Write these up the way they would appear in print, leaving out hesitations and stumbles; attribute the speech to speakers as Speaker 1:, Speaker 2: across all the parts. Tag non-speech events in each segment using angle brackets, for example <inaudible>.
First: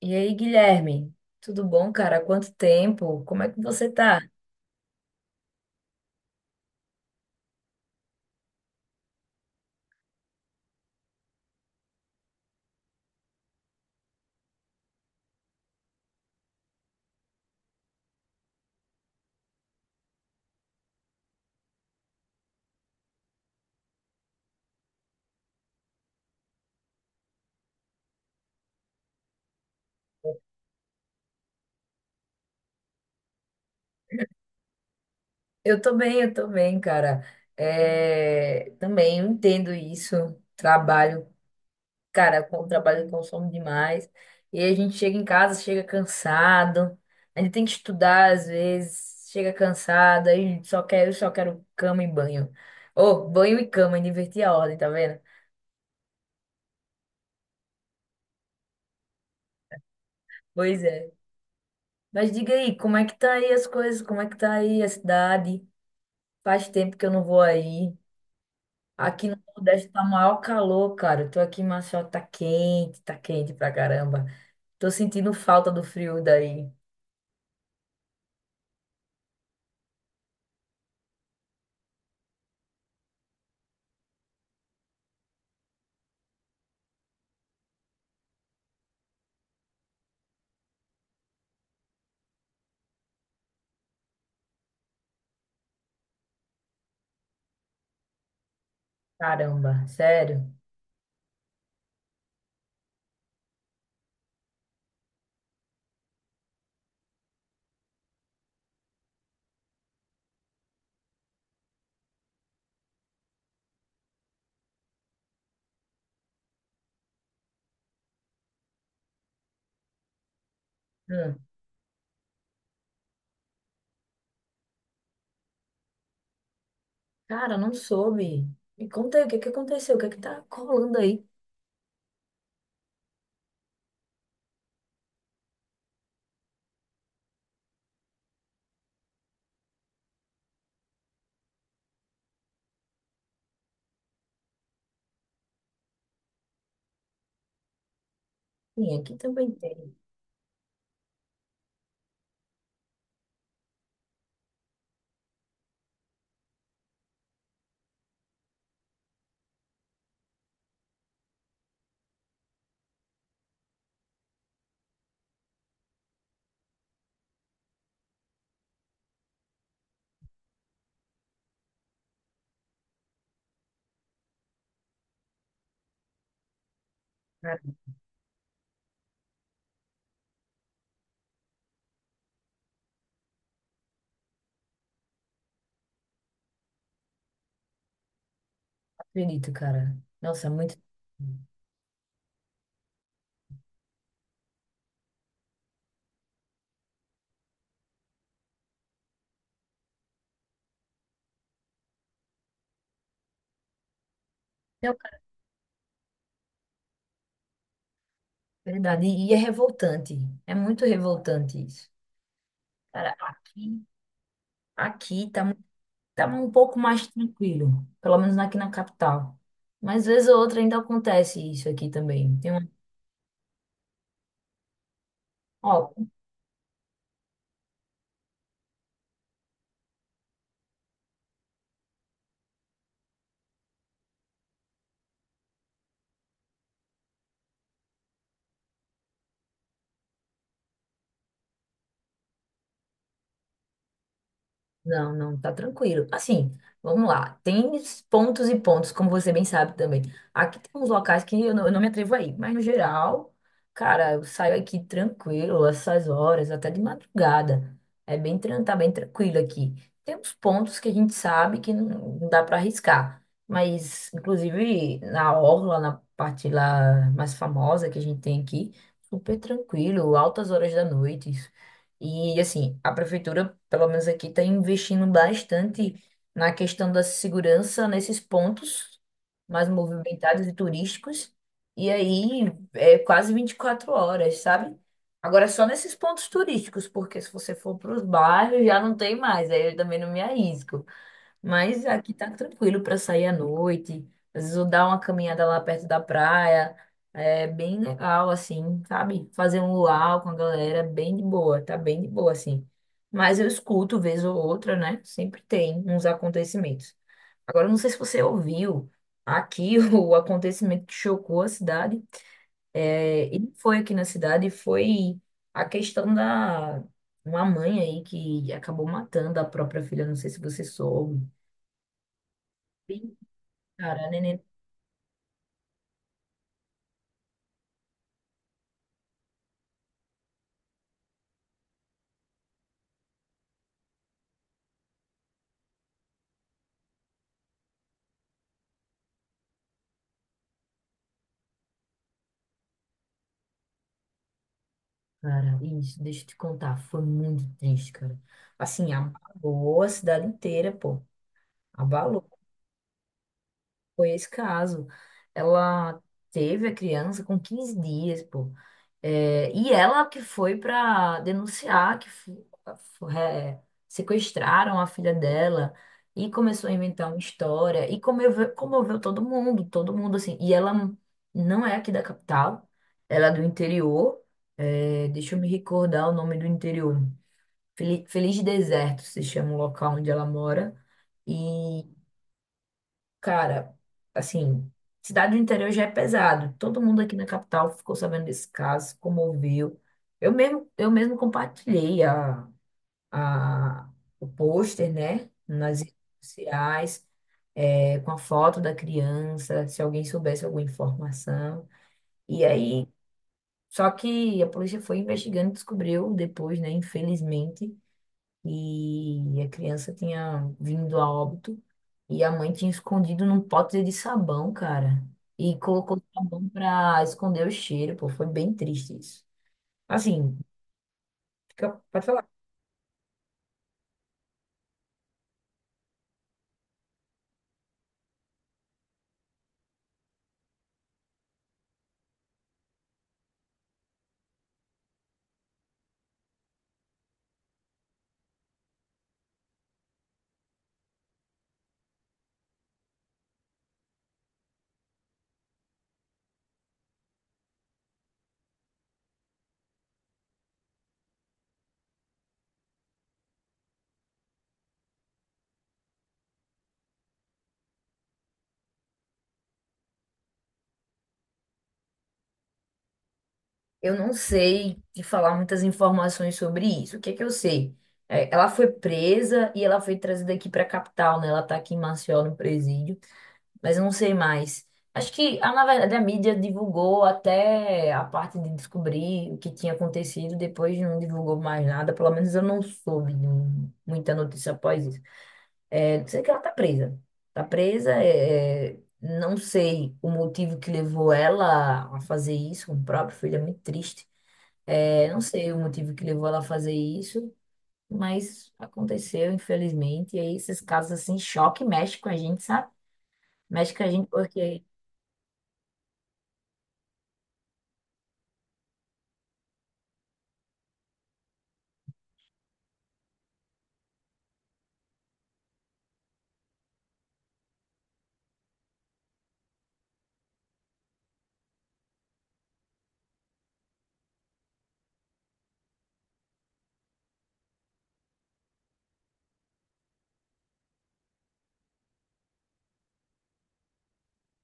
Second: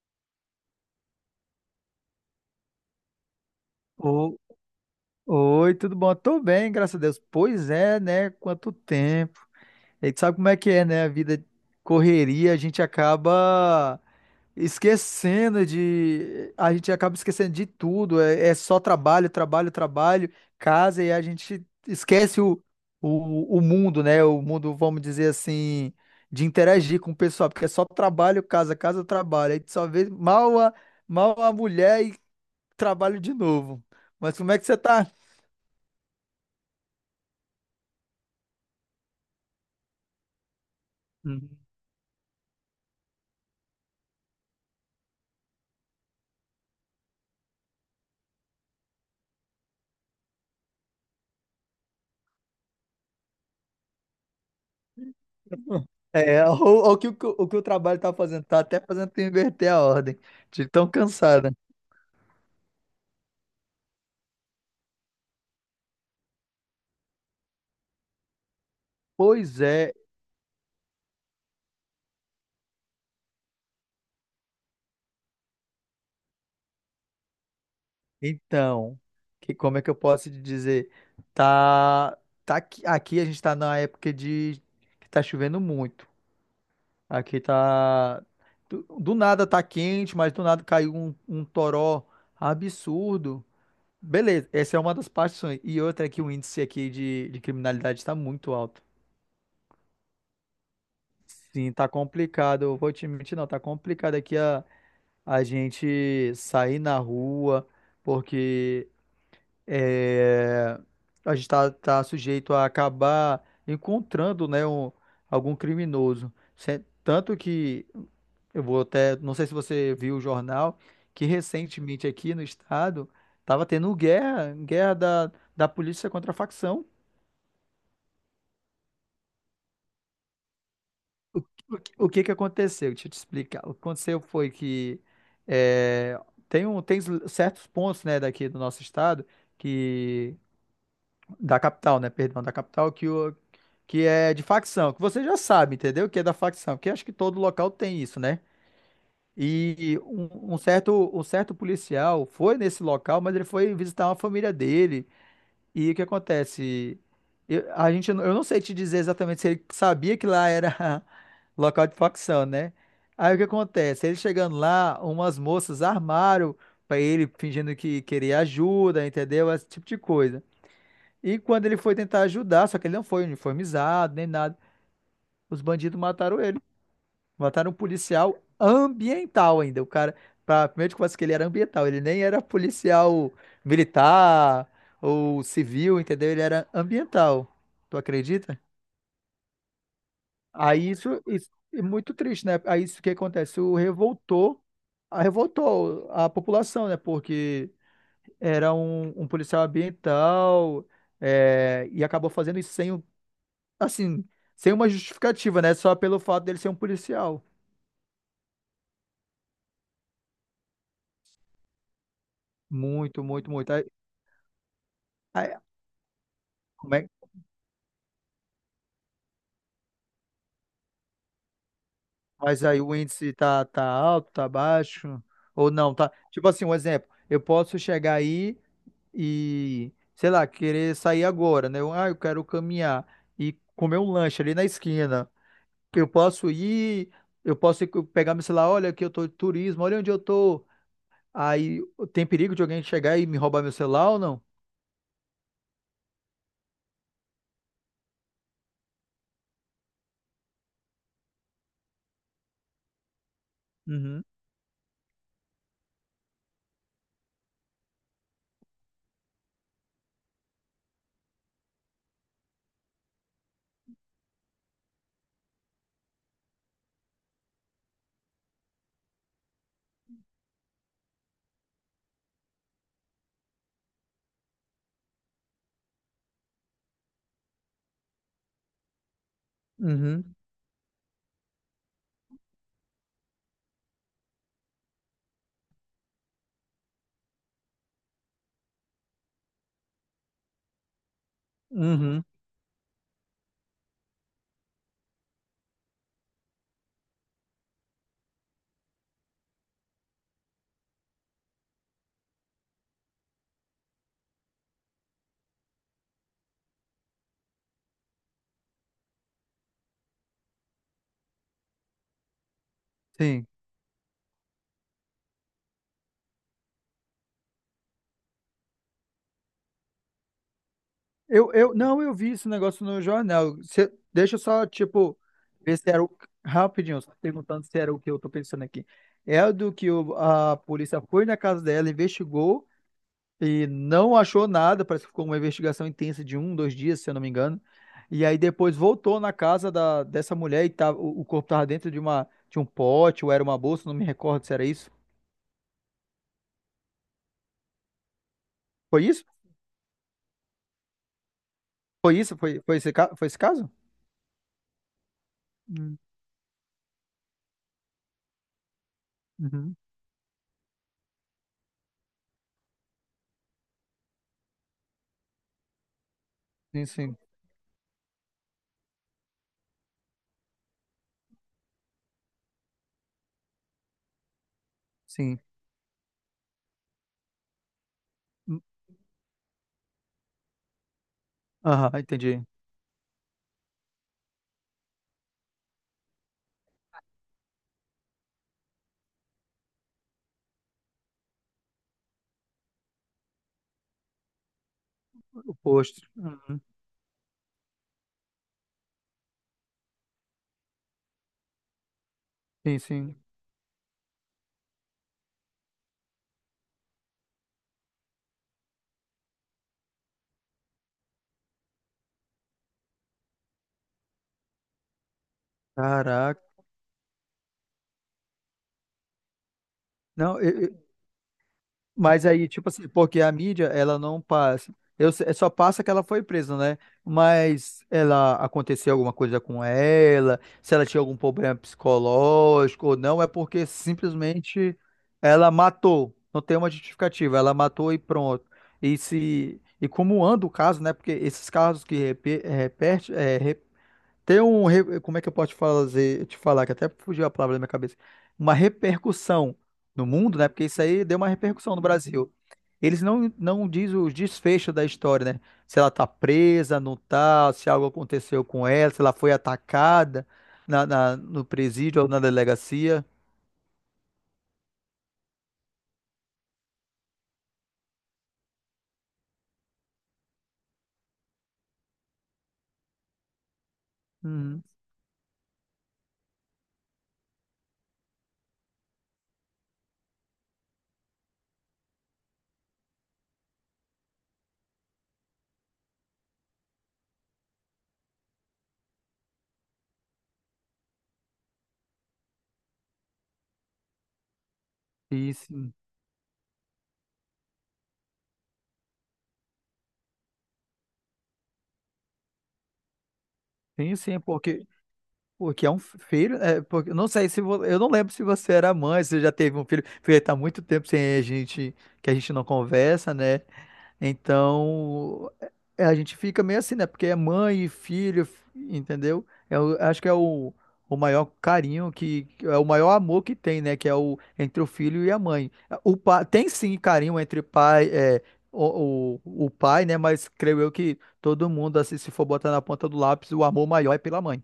Speaker 1: E aí, Guilherme? Tudo bom, cara? Há quanto tempo? Como é que você tá?
Speaker 2: O- Oi, tudo bom? Tô bem, graças a Deus. Pois é, né? Quanto tempo. A gente sabe como é que é, né? A vida correria, a gente acaba esquecendo de. A gente acaba esquecendo de tudo. É só trabalho, trabalho, trabalho, casa, e a gente esquece o mundo, né? O mundo, vamos dizer assim, de interagir com o pessoal, porque é só trabalho, casa, casa, trabalho. Aí tu só vê mal a mulher e trabalho de novo. Mas como é que você tá?
Speaker 1: Eu tô bem, cara. É, também eu entendo isso. Trabalho,
Speaker 2: Uhum.
Speaker 1: cara, com o trabalho consome demais. E aí a gente chega em casa, chega cansado. A gente tem que estudar às vezes, chega cansado, aí só quero cama e banho. Ô, banho e cama, inverti a ordem, tá vendo?
Speaker 2: É, o, o que o trabalho tá fazendo, tá até fazendo tu inverter a ordem, de
Speaker 1: Pois
Speaker 2: tão
Speaker 1: é.
Speaker 2: cansada.
Speaker 1: Mas diga aí, como é que tá aí as coisas? Como é que tá aí a cidade? Faz tempo que eu não vou aí. Aqui no
Speaker 2: Pois
Speaker 1: Nordeste
Speaker 2: é,
Speaker 1: tá maior calor, cara. Eu tô aqui em Maceió, tá quente pra caramba. Tô sentindo falta do frio daí.
Speaker 2: então, que, como é que eu posso te dizer? Tá, tá aqui, aqui a gente tá na época de que tá chovendo muito. Aqui tá, do nada tá quente, mas do nada caiu um toró absurdo. Beleza, essa é uma das partes. E outra é que o índice aqui de criminalidade está muito alto.
Speaker 1: Caramba, sério.
Speaker 2: Sim, tá complicado. Eu vou te mentir, não, tá complicado a gente sair na rua, porque é, a gente tá sujeito a acabar encontrando, né, algum criminoso. Tanto que eu vou até, não sei se você viu o jornal, que
Speaker 1: Hum.
Speaker 2: recentemente aqui no estado tava tendo guerra, guerra da polícia contra a facção.
Speaker 1: Cara, não soube. Me conta aí o que que aconteceu, o que que tá colando aí?
Speaker 2: O que que aconteceu? Deixa eu te explicar. O que aconteceu foi que é, tem certos pontos, né, daqui do nosso estado, que da capital, né, perdão, da capital, que, o, que é de facção, que você já sabe, entendeu? Que é da facção, que acho que todo local tem isso, né?
Speaker 1: Sim, aqui também tem.
Speaker 2: E um certo policial foi nesse local, mas ele foi visitar uma família dele, e o que acontece? Eu não sei te dizer exatamente se ele sabia que lá era <laughs> local de facção, né? Aí o que acontece? Ele chegando lá, umas moças armaram pra ele, fingindo que queria ajuda, entendeu? Esse tipo de coisa. E quando ele foi tentar ajudar, só que ele não foi uniformizado nem nada, os bandidos mataram ele.
Speaker 1: Cara,
Speaker 2: Mataram um
Speaker 1: não
Speaker 2: policial ambiental ainda. O cara, primeiro de conversa que ele era ambiental, ele nem era policial militar ou civil, entendeu? Ele era ambiental. Tu acredita?
Speaker 1: acredito, cara. Nossa, é muito.
Speaker 2: Aí isso é muito triste, né? Aí isso que acontece, revoltou a população, né? Porque era um policial ambiental é, e acabou fazendo isso sem, um- assim, sem uma
Speaker 1: É
Speaker 2: justificativa, né? Só pelo fato dele ser um policial.
Speaker 1: verdade, e é revoltante. É muito revoltante isso. Cara,
Speaker 2: Muito, muito, muito.
Speaker 1: aqui, aqui
Speaker 2: Aí-
Speaker 1: tá. tava um pouco
Speaker 2: como
Speaker 1: mais
Speaker 2: é-
Speaker 1: tranquilo, pelo menos aqui na capital. Mas vez ou outra ainda acontece isso aqui também. Tem
Speaker 2: Mas
Speaker 1: uma...
Speaker 2: aí o índice tá, tá alto, tá baixo, ou
Speaker 1: Ó,
Speaker 2: não, tá? Tipo assim, um exemplo, eu posso chegar aí e, sei lá, querer sair agora, né? Eu, ah, eu quero caminhar e comer um lanche ali na esquina. Eu posso ir, eu posso pegar meu celular, olha aqui eu tô de turismo, olha onde eu tô. Aí tem perigo de alguém chegar e me roubar meu celular ou não?
Speaker 1: não, não, tá tranquilo. Assim, vamos lá. Tem pontos e pontos, como você bem sabe também. Aqui tem uns locais que eu não me atrevo a ir, mas no geral, cara, eu
Speaker 2: Uhum,
Speaker 1: saio aqui tranquilo, essas horas, até de madrugada. É bem, tá bem tranquilo aqui. Tem uns pontos que a gente sabe que não dá para arriscar, mas inclusive na orla, na parte lá mais famosa que a gente tem aqui, super tranquilo, altas horas da noite, e assim, a prefeitura, pelo menos aqui, está investindo bastante na questão da segurança nesses pontos mais
Speaker 2: uhum,
Speaker 1: movimentados e turísticos. E aí é quase 24 horas, sabe? Agora só nesses pontos turísticos, porque se você for para os bairros já não tem mais, aí eu também não me arrisco. Mas aqui
Speaker 2: uhum,
Speaker 1: tá tranquilo para sair à noite. Às vezes eu dar uma caminhada lá perto da praia. É bem legal, assim, sabe? Fazer um luau com a galera, bem de boa, tá bem de boa, assim. Mas eu escuto vez ou outra, né? Sempre tem uns acontecimentos. Agora, eu não sei se você ouviu aqui <laughs> o acontecimento que chocou a cidade. É, e
Speaker 2: sim.
Speaker 1: não foi aqui na cidade, foi a questão da uma mãe aí que acabou matando a própria filha. Não sei se você soube.
Speaker 2: Não, eu vi esse negócio no jornal.
Speaker 1: Cara,
Speaker 2: Deixa eu
Speaker 1: neném,
Speaker 2: só, tipo, ver se era o. Rapidinho, só perguntando se era o que eu tô pensando aqui. É o do a polícia foi na casa dela, investigou e não achou nada. Parece que ficou uma investigação intensa de um, dois dias, se eu não me engano. E aí depois voltou na casa dessa mulher e tava, o corpo tava dentro de uma, de um pote ou era uma bolsa, não me recordo se era isso.
Speaker 1: cara, isso, deixa eu te contar, foi muito triste, cara. Assim,
Speaker 2: Foi isso?
Speaker 1: abalou a cidade inteira, pô.
Speaker 2: Foi
Speaker 1: Abalou.
Speaker 2: isso? Foi, foi foi esse caso?
Speaker 1: Foi esse caso.
Speaker 2: Hum.
Speaker 1: Ela teve a criança com 15 dias, pô. É, e
Speaker 2: Uhum.
Speaker 1: ela que foi para denunciar que fu- é, sequestraram a filha dela e começou a
Speaker 2: Sim,
Speaker 1: inventar
Speaker 2: sim,
Speaker 1: uma história e comoveu todo mundo assim. E ela não é aqui da capital, ela é do interior. É, deixa eu
Speaker 2: sim.
Speaker 1: me recordar o nome do interior. Feliz, Feliz
Speaker 2: Hum.
Speaker 1: Deserto se chama o local onde ela mora.
Speaker 2: Aham, entendi.
Speaker 1: Cara, assim, cidade do interior já é pesado. Todo mundo aqui na capital ficou sabendo desse caso, se comoveu. Eu mesmo compartilhei a, o pôster, né,
Speaker 2: O
Speaker 1: nas redes
Speaker 2: posto. Uhum.
Speaker 1: sociais, é, com a foto da criança, se alguém soubesse alguma informação. E
Speaker 2: Sim,
Speaker 1: aí,
Speaker 2: sim.
Speaker 1: só que a polícia foi investigando e descobriu depois, né, infelizmente, e a criança tinha vindo a óbito e a mãe tinha escondido num pote de sabão, cara. E colocou
Speaker 2: Caraca.
Speaker 1: sabão pra esconder o cheiro, pô. Foi bem triste isso. Assim,
Speaker 2: Não,
Speaker 1: fica- pode
Speaker 2: mas
Speaker 1: falar.
Speaker 2: aí, tipo assim, porque a mídia, ela não passa. Eu, se- é só passa que ela foi presa, né? Mas ela aconteceu alguma coisa com ela, se ela tinha algum problema psicológico ou não, é porque simplesmente ela matou. Não tem uma justificativa, ela matou e pronto. E se e como anda o caso, né? Porque esses casos repete, Como é que eu posso te fazer, te falar, que até fugiu a palavra da minha cabeça. Uma repercussão no mundo, né? Porque isso aí deu uma repercussão no Brasil. Eles não diz os desfechos da história, né? Se ela tá presa, não tá, se algo aconteceu com ela, se ela foi atacada no presídio ou na delegacia.
Speaker 1: Eu não sei te falar muitas informações sobre isso. O que é que eu sei? É, ela foi presa e ela foi trazida aqui pra capital, né? Ela tá aqui em Maceió, no presídio. Mas eu não sei
Speaker 2: Uhum.
Speaker 1: mais. Acho que, ah, na verdade, a mídia divulgou até a parte de descobrir o que tinha acontecido, depois não divulgou mais nada, pelo menos eu não soube de um, muita notícia após isso. É, sei que ela tá presa. Tá presa, é, é, não sei o motivo que levou ela a fazer isso com o próprio filho, é muito triste. É, não
Speaker 2: Sim,
Speaker 1: sei o
Speaker 2: sim,
Speaker 1: motivo que levou ela a fazer isso, mas aconteceu, infelizmente. E aí esses casos assim, choque mexe com a gente, sabe? Mexe com a
Speaker 2: sim,
Speaker 1: gente porque...
Speaker 2: porque é um filho, é, porque, eu não sei se vo- eu não lembro se você era mãe, se você já teve um filho, porque tá muito tempo sem a gente, que a gente não conversa, né? Então, a gente fica meio assim, né? Porque é mãe e filho, entendeu? Eu acho que é o maior carinho que é o maior amor que tem, né? Que é o entre o filho e a mãe. O pai tem sim carinho entre pai, é, o pai, né? Mas creio eu que todo mundo, assim, se for botar na ponta do lápis, o amor maior é pela mãe.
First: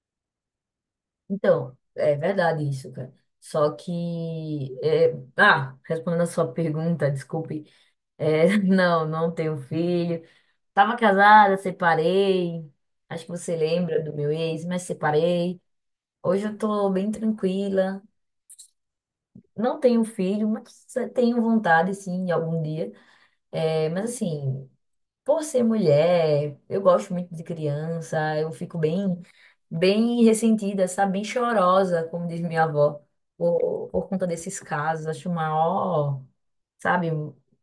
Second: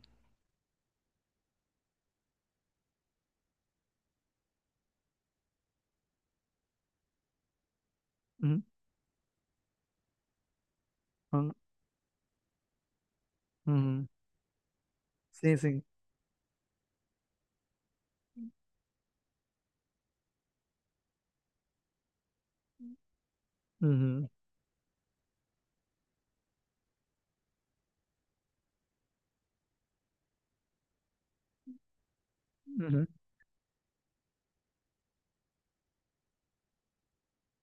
Speaker 1: Então, é verdade isso, cara. Só que, é, ah, respondendo a sua pergunta, desculpe, é, <laughs>
Speaker 2: Uhum,
Speaker 1: não, não tenho filho. Tava
Speaker 2: uhum,
Speaker 1: casada, separei. Acho que você lembra
Speaker 2: uhum.
Speaker 1: do meu ex, mas
Speaker 2: Sim,
Speaker 1: separei.
Speaker 2: sim.
Speaker 1: Hoje eu tô bem tranquila. Não tenho filho, mas tenho vontade, sim, de algum dia. É, mas
Speaker 2: Uhum,
Speaker 1: assim, por ser mulher, eu gosto muito de criança, eu fico bem, bem ressentida, sabe? Bem chorosa, como diz minha avó,
Speaker 2: uhum.
Speaker 1: por conta desses casos. Acho maior, sabe?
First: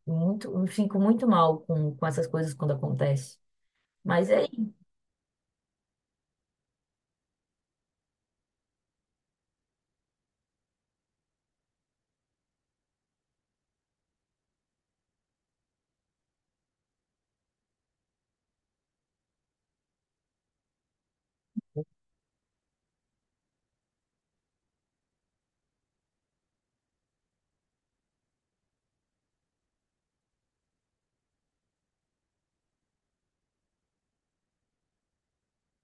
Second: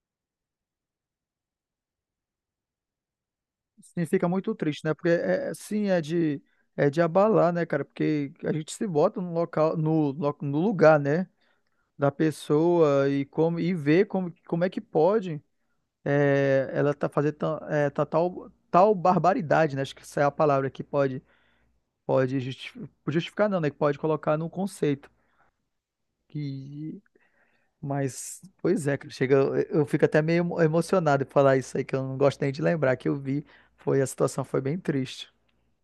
Speaker 1: Muito, eu fico muito mal com essas coisas quando acontece.
Speaker 2: Sim, fica
Speaker 1: Mas é
Speaker 2: muito
Speaker 1: isso.
Speaker 2: triste, né? Porque é de abalar, né, cara? Porque a gente se bota no local, no lugar, né, da pessoa e como e vê como, como é que pode é, ela tá é, tá tal tal barbaridade, né? Acho que essa é a palavra que pode pode justi- justificar, não, né? Que pode colocar no conceito. Que mas pois é, cara, chega eu fico até meio emocionado em falar isso aí que eu não gosto nem de lembrar que eu vi, foi a situação foi bem triste.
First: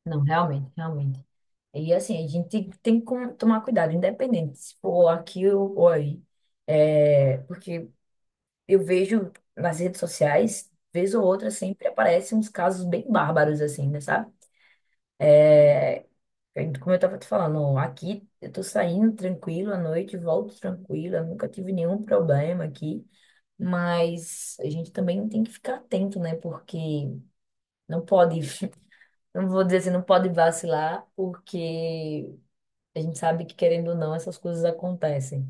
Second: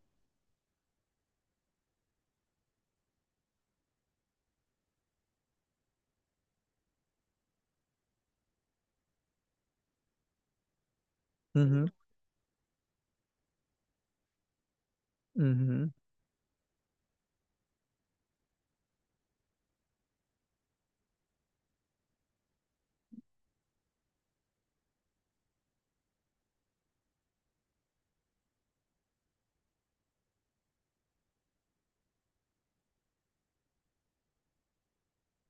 Speaker 1: Não, realmente, realmente. E assim, a gente tem que tomar cuidado, independente se for aqui ou aí. É, porque eu vejo nas redes sociais, vez ou outra, sempre
Speaker 2: Uhum.
Speaker 1: aparecem uns casos bem bárbaros, assim, né, sabe?
Speaker 2: Uhum.
Speaker 1: Como eu tava te falando, aqui eu tô saindo tranquilo à noite, volto tranquila, nunca tive nenhum problema aqui, mas a gente também tem que ficar atento, né? Porque não pode, <laughs> não vou dizer assim, não pode vacilar, porque a gente sabe que, querendo ou não, essas coisas acontecem.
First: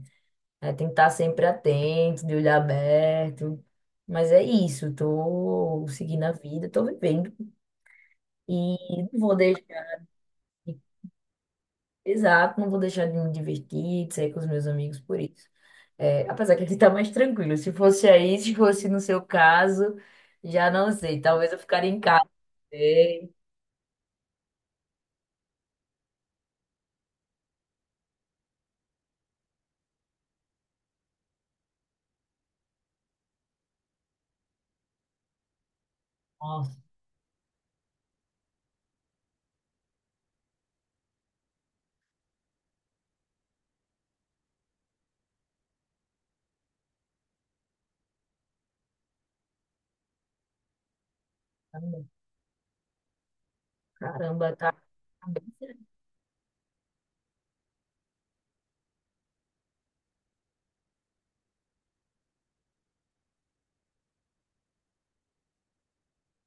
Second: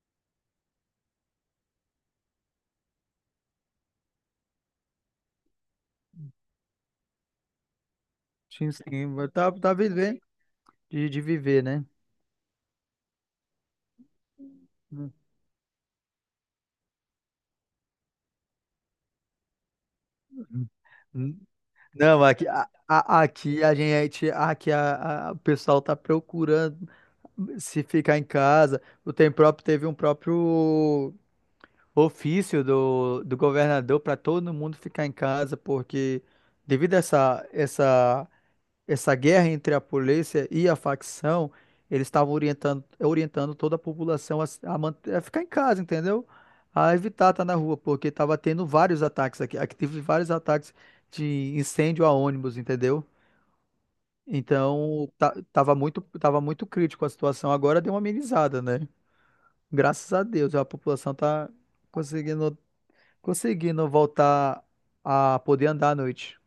Speaker 1: É, tem que estar sempre atento, de olho aberto. Mas é isso, tô seguindo a vida, tô vivendo. E
Speaker 2: Sim, sim.
Speaker 1: não
Speaker 2: Mas
Speaker 1: vou
Speaker 2: tá, tá
Speaker 1: deixar,
Speaker 2: vivendo de viver, né?
Speaker 1: exato, não vou deixar de me divertir, de sair com os meus amigos por isso. É, apesar que aqui tá mais tranquilo. Se fosse aí, se fosse no seu caso, já não sei.
Speaker 2: Uhum.
Speaker 1: Talvez eu ficaria em
Speaker 2: Não,
Speaker 1: casa. Ei,
Speaker 2: aqui a gente, o pessoal tá procurando se ficar em casa. O tem próprio teve um próprio ofício do governador para todo mundo ficar em casa, porque
Speaker 1: nossa,
Speaker 2: devido a essa guerra entre a polícia e a facção, eles estavam orientando, orientando toda a população a, se- a man- a ficar em casa, entendeu? A evitar estar na rua, porque estava tendo vários ataques aqui. Aqui teve vários ataques de incêndio a ônibus, entendeu?
Speaker 1: caramba, tá.
Speaker 2: Então, tá, tava muito crítico a situação. Agora deu uma amenizada, né? Graças a Deus, a população tá conseguindo, conseguindo voltar a poder andar à noite.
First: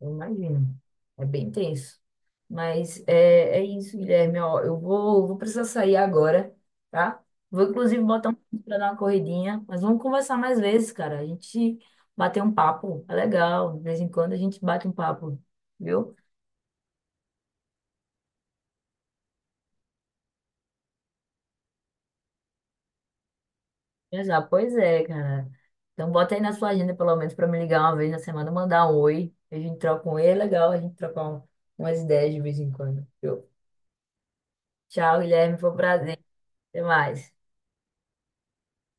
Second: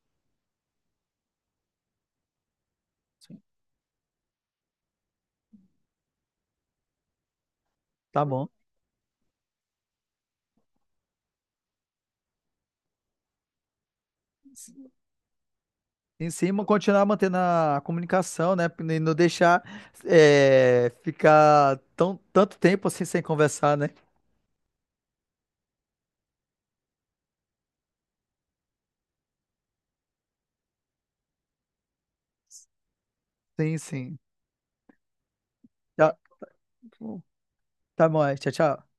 Speaker 1: Eu imagino. É bem tenso. Mas é, é isso, Guilherme. Ó, eu vou precisar sair agora, tá? Vou, inclusive,
Speaker 2: Tá
Speaker 1: botar um
Speaker 2: bom.
Speaker 1: para dar uma corridinha. Mas vamos conversar mais vezes, cara. A gente bater um papo. É legal. De vez em quando a gente bate um papo, viu?
Speaker 2: Em cima, continuar mantendo a comunicação, né? E não deixar é, ficar tão, tanto tempo assim sem conversar, né?
Speaker 1: Já, pois é, cara. Então, bota aí na sua agenda, pelo menos, para me ligar 1 vez na semana, mandar um oi. A gente troca um oi. É legal a gente trocar um- umas ideias de vez em quando, viu?
Speaker 2: Sim, sim.
Speaker 1: Tchau, Guilherme. Foi um
Speaker 2: Tá,
Speaker 1: prazer. Até mais.
Speaker 2: tá bom, é. Tchau, tchau.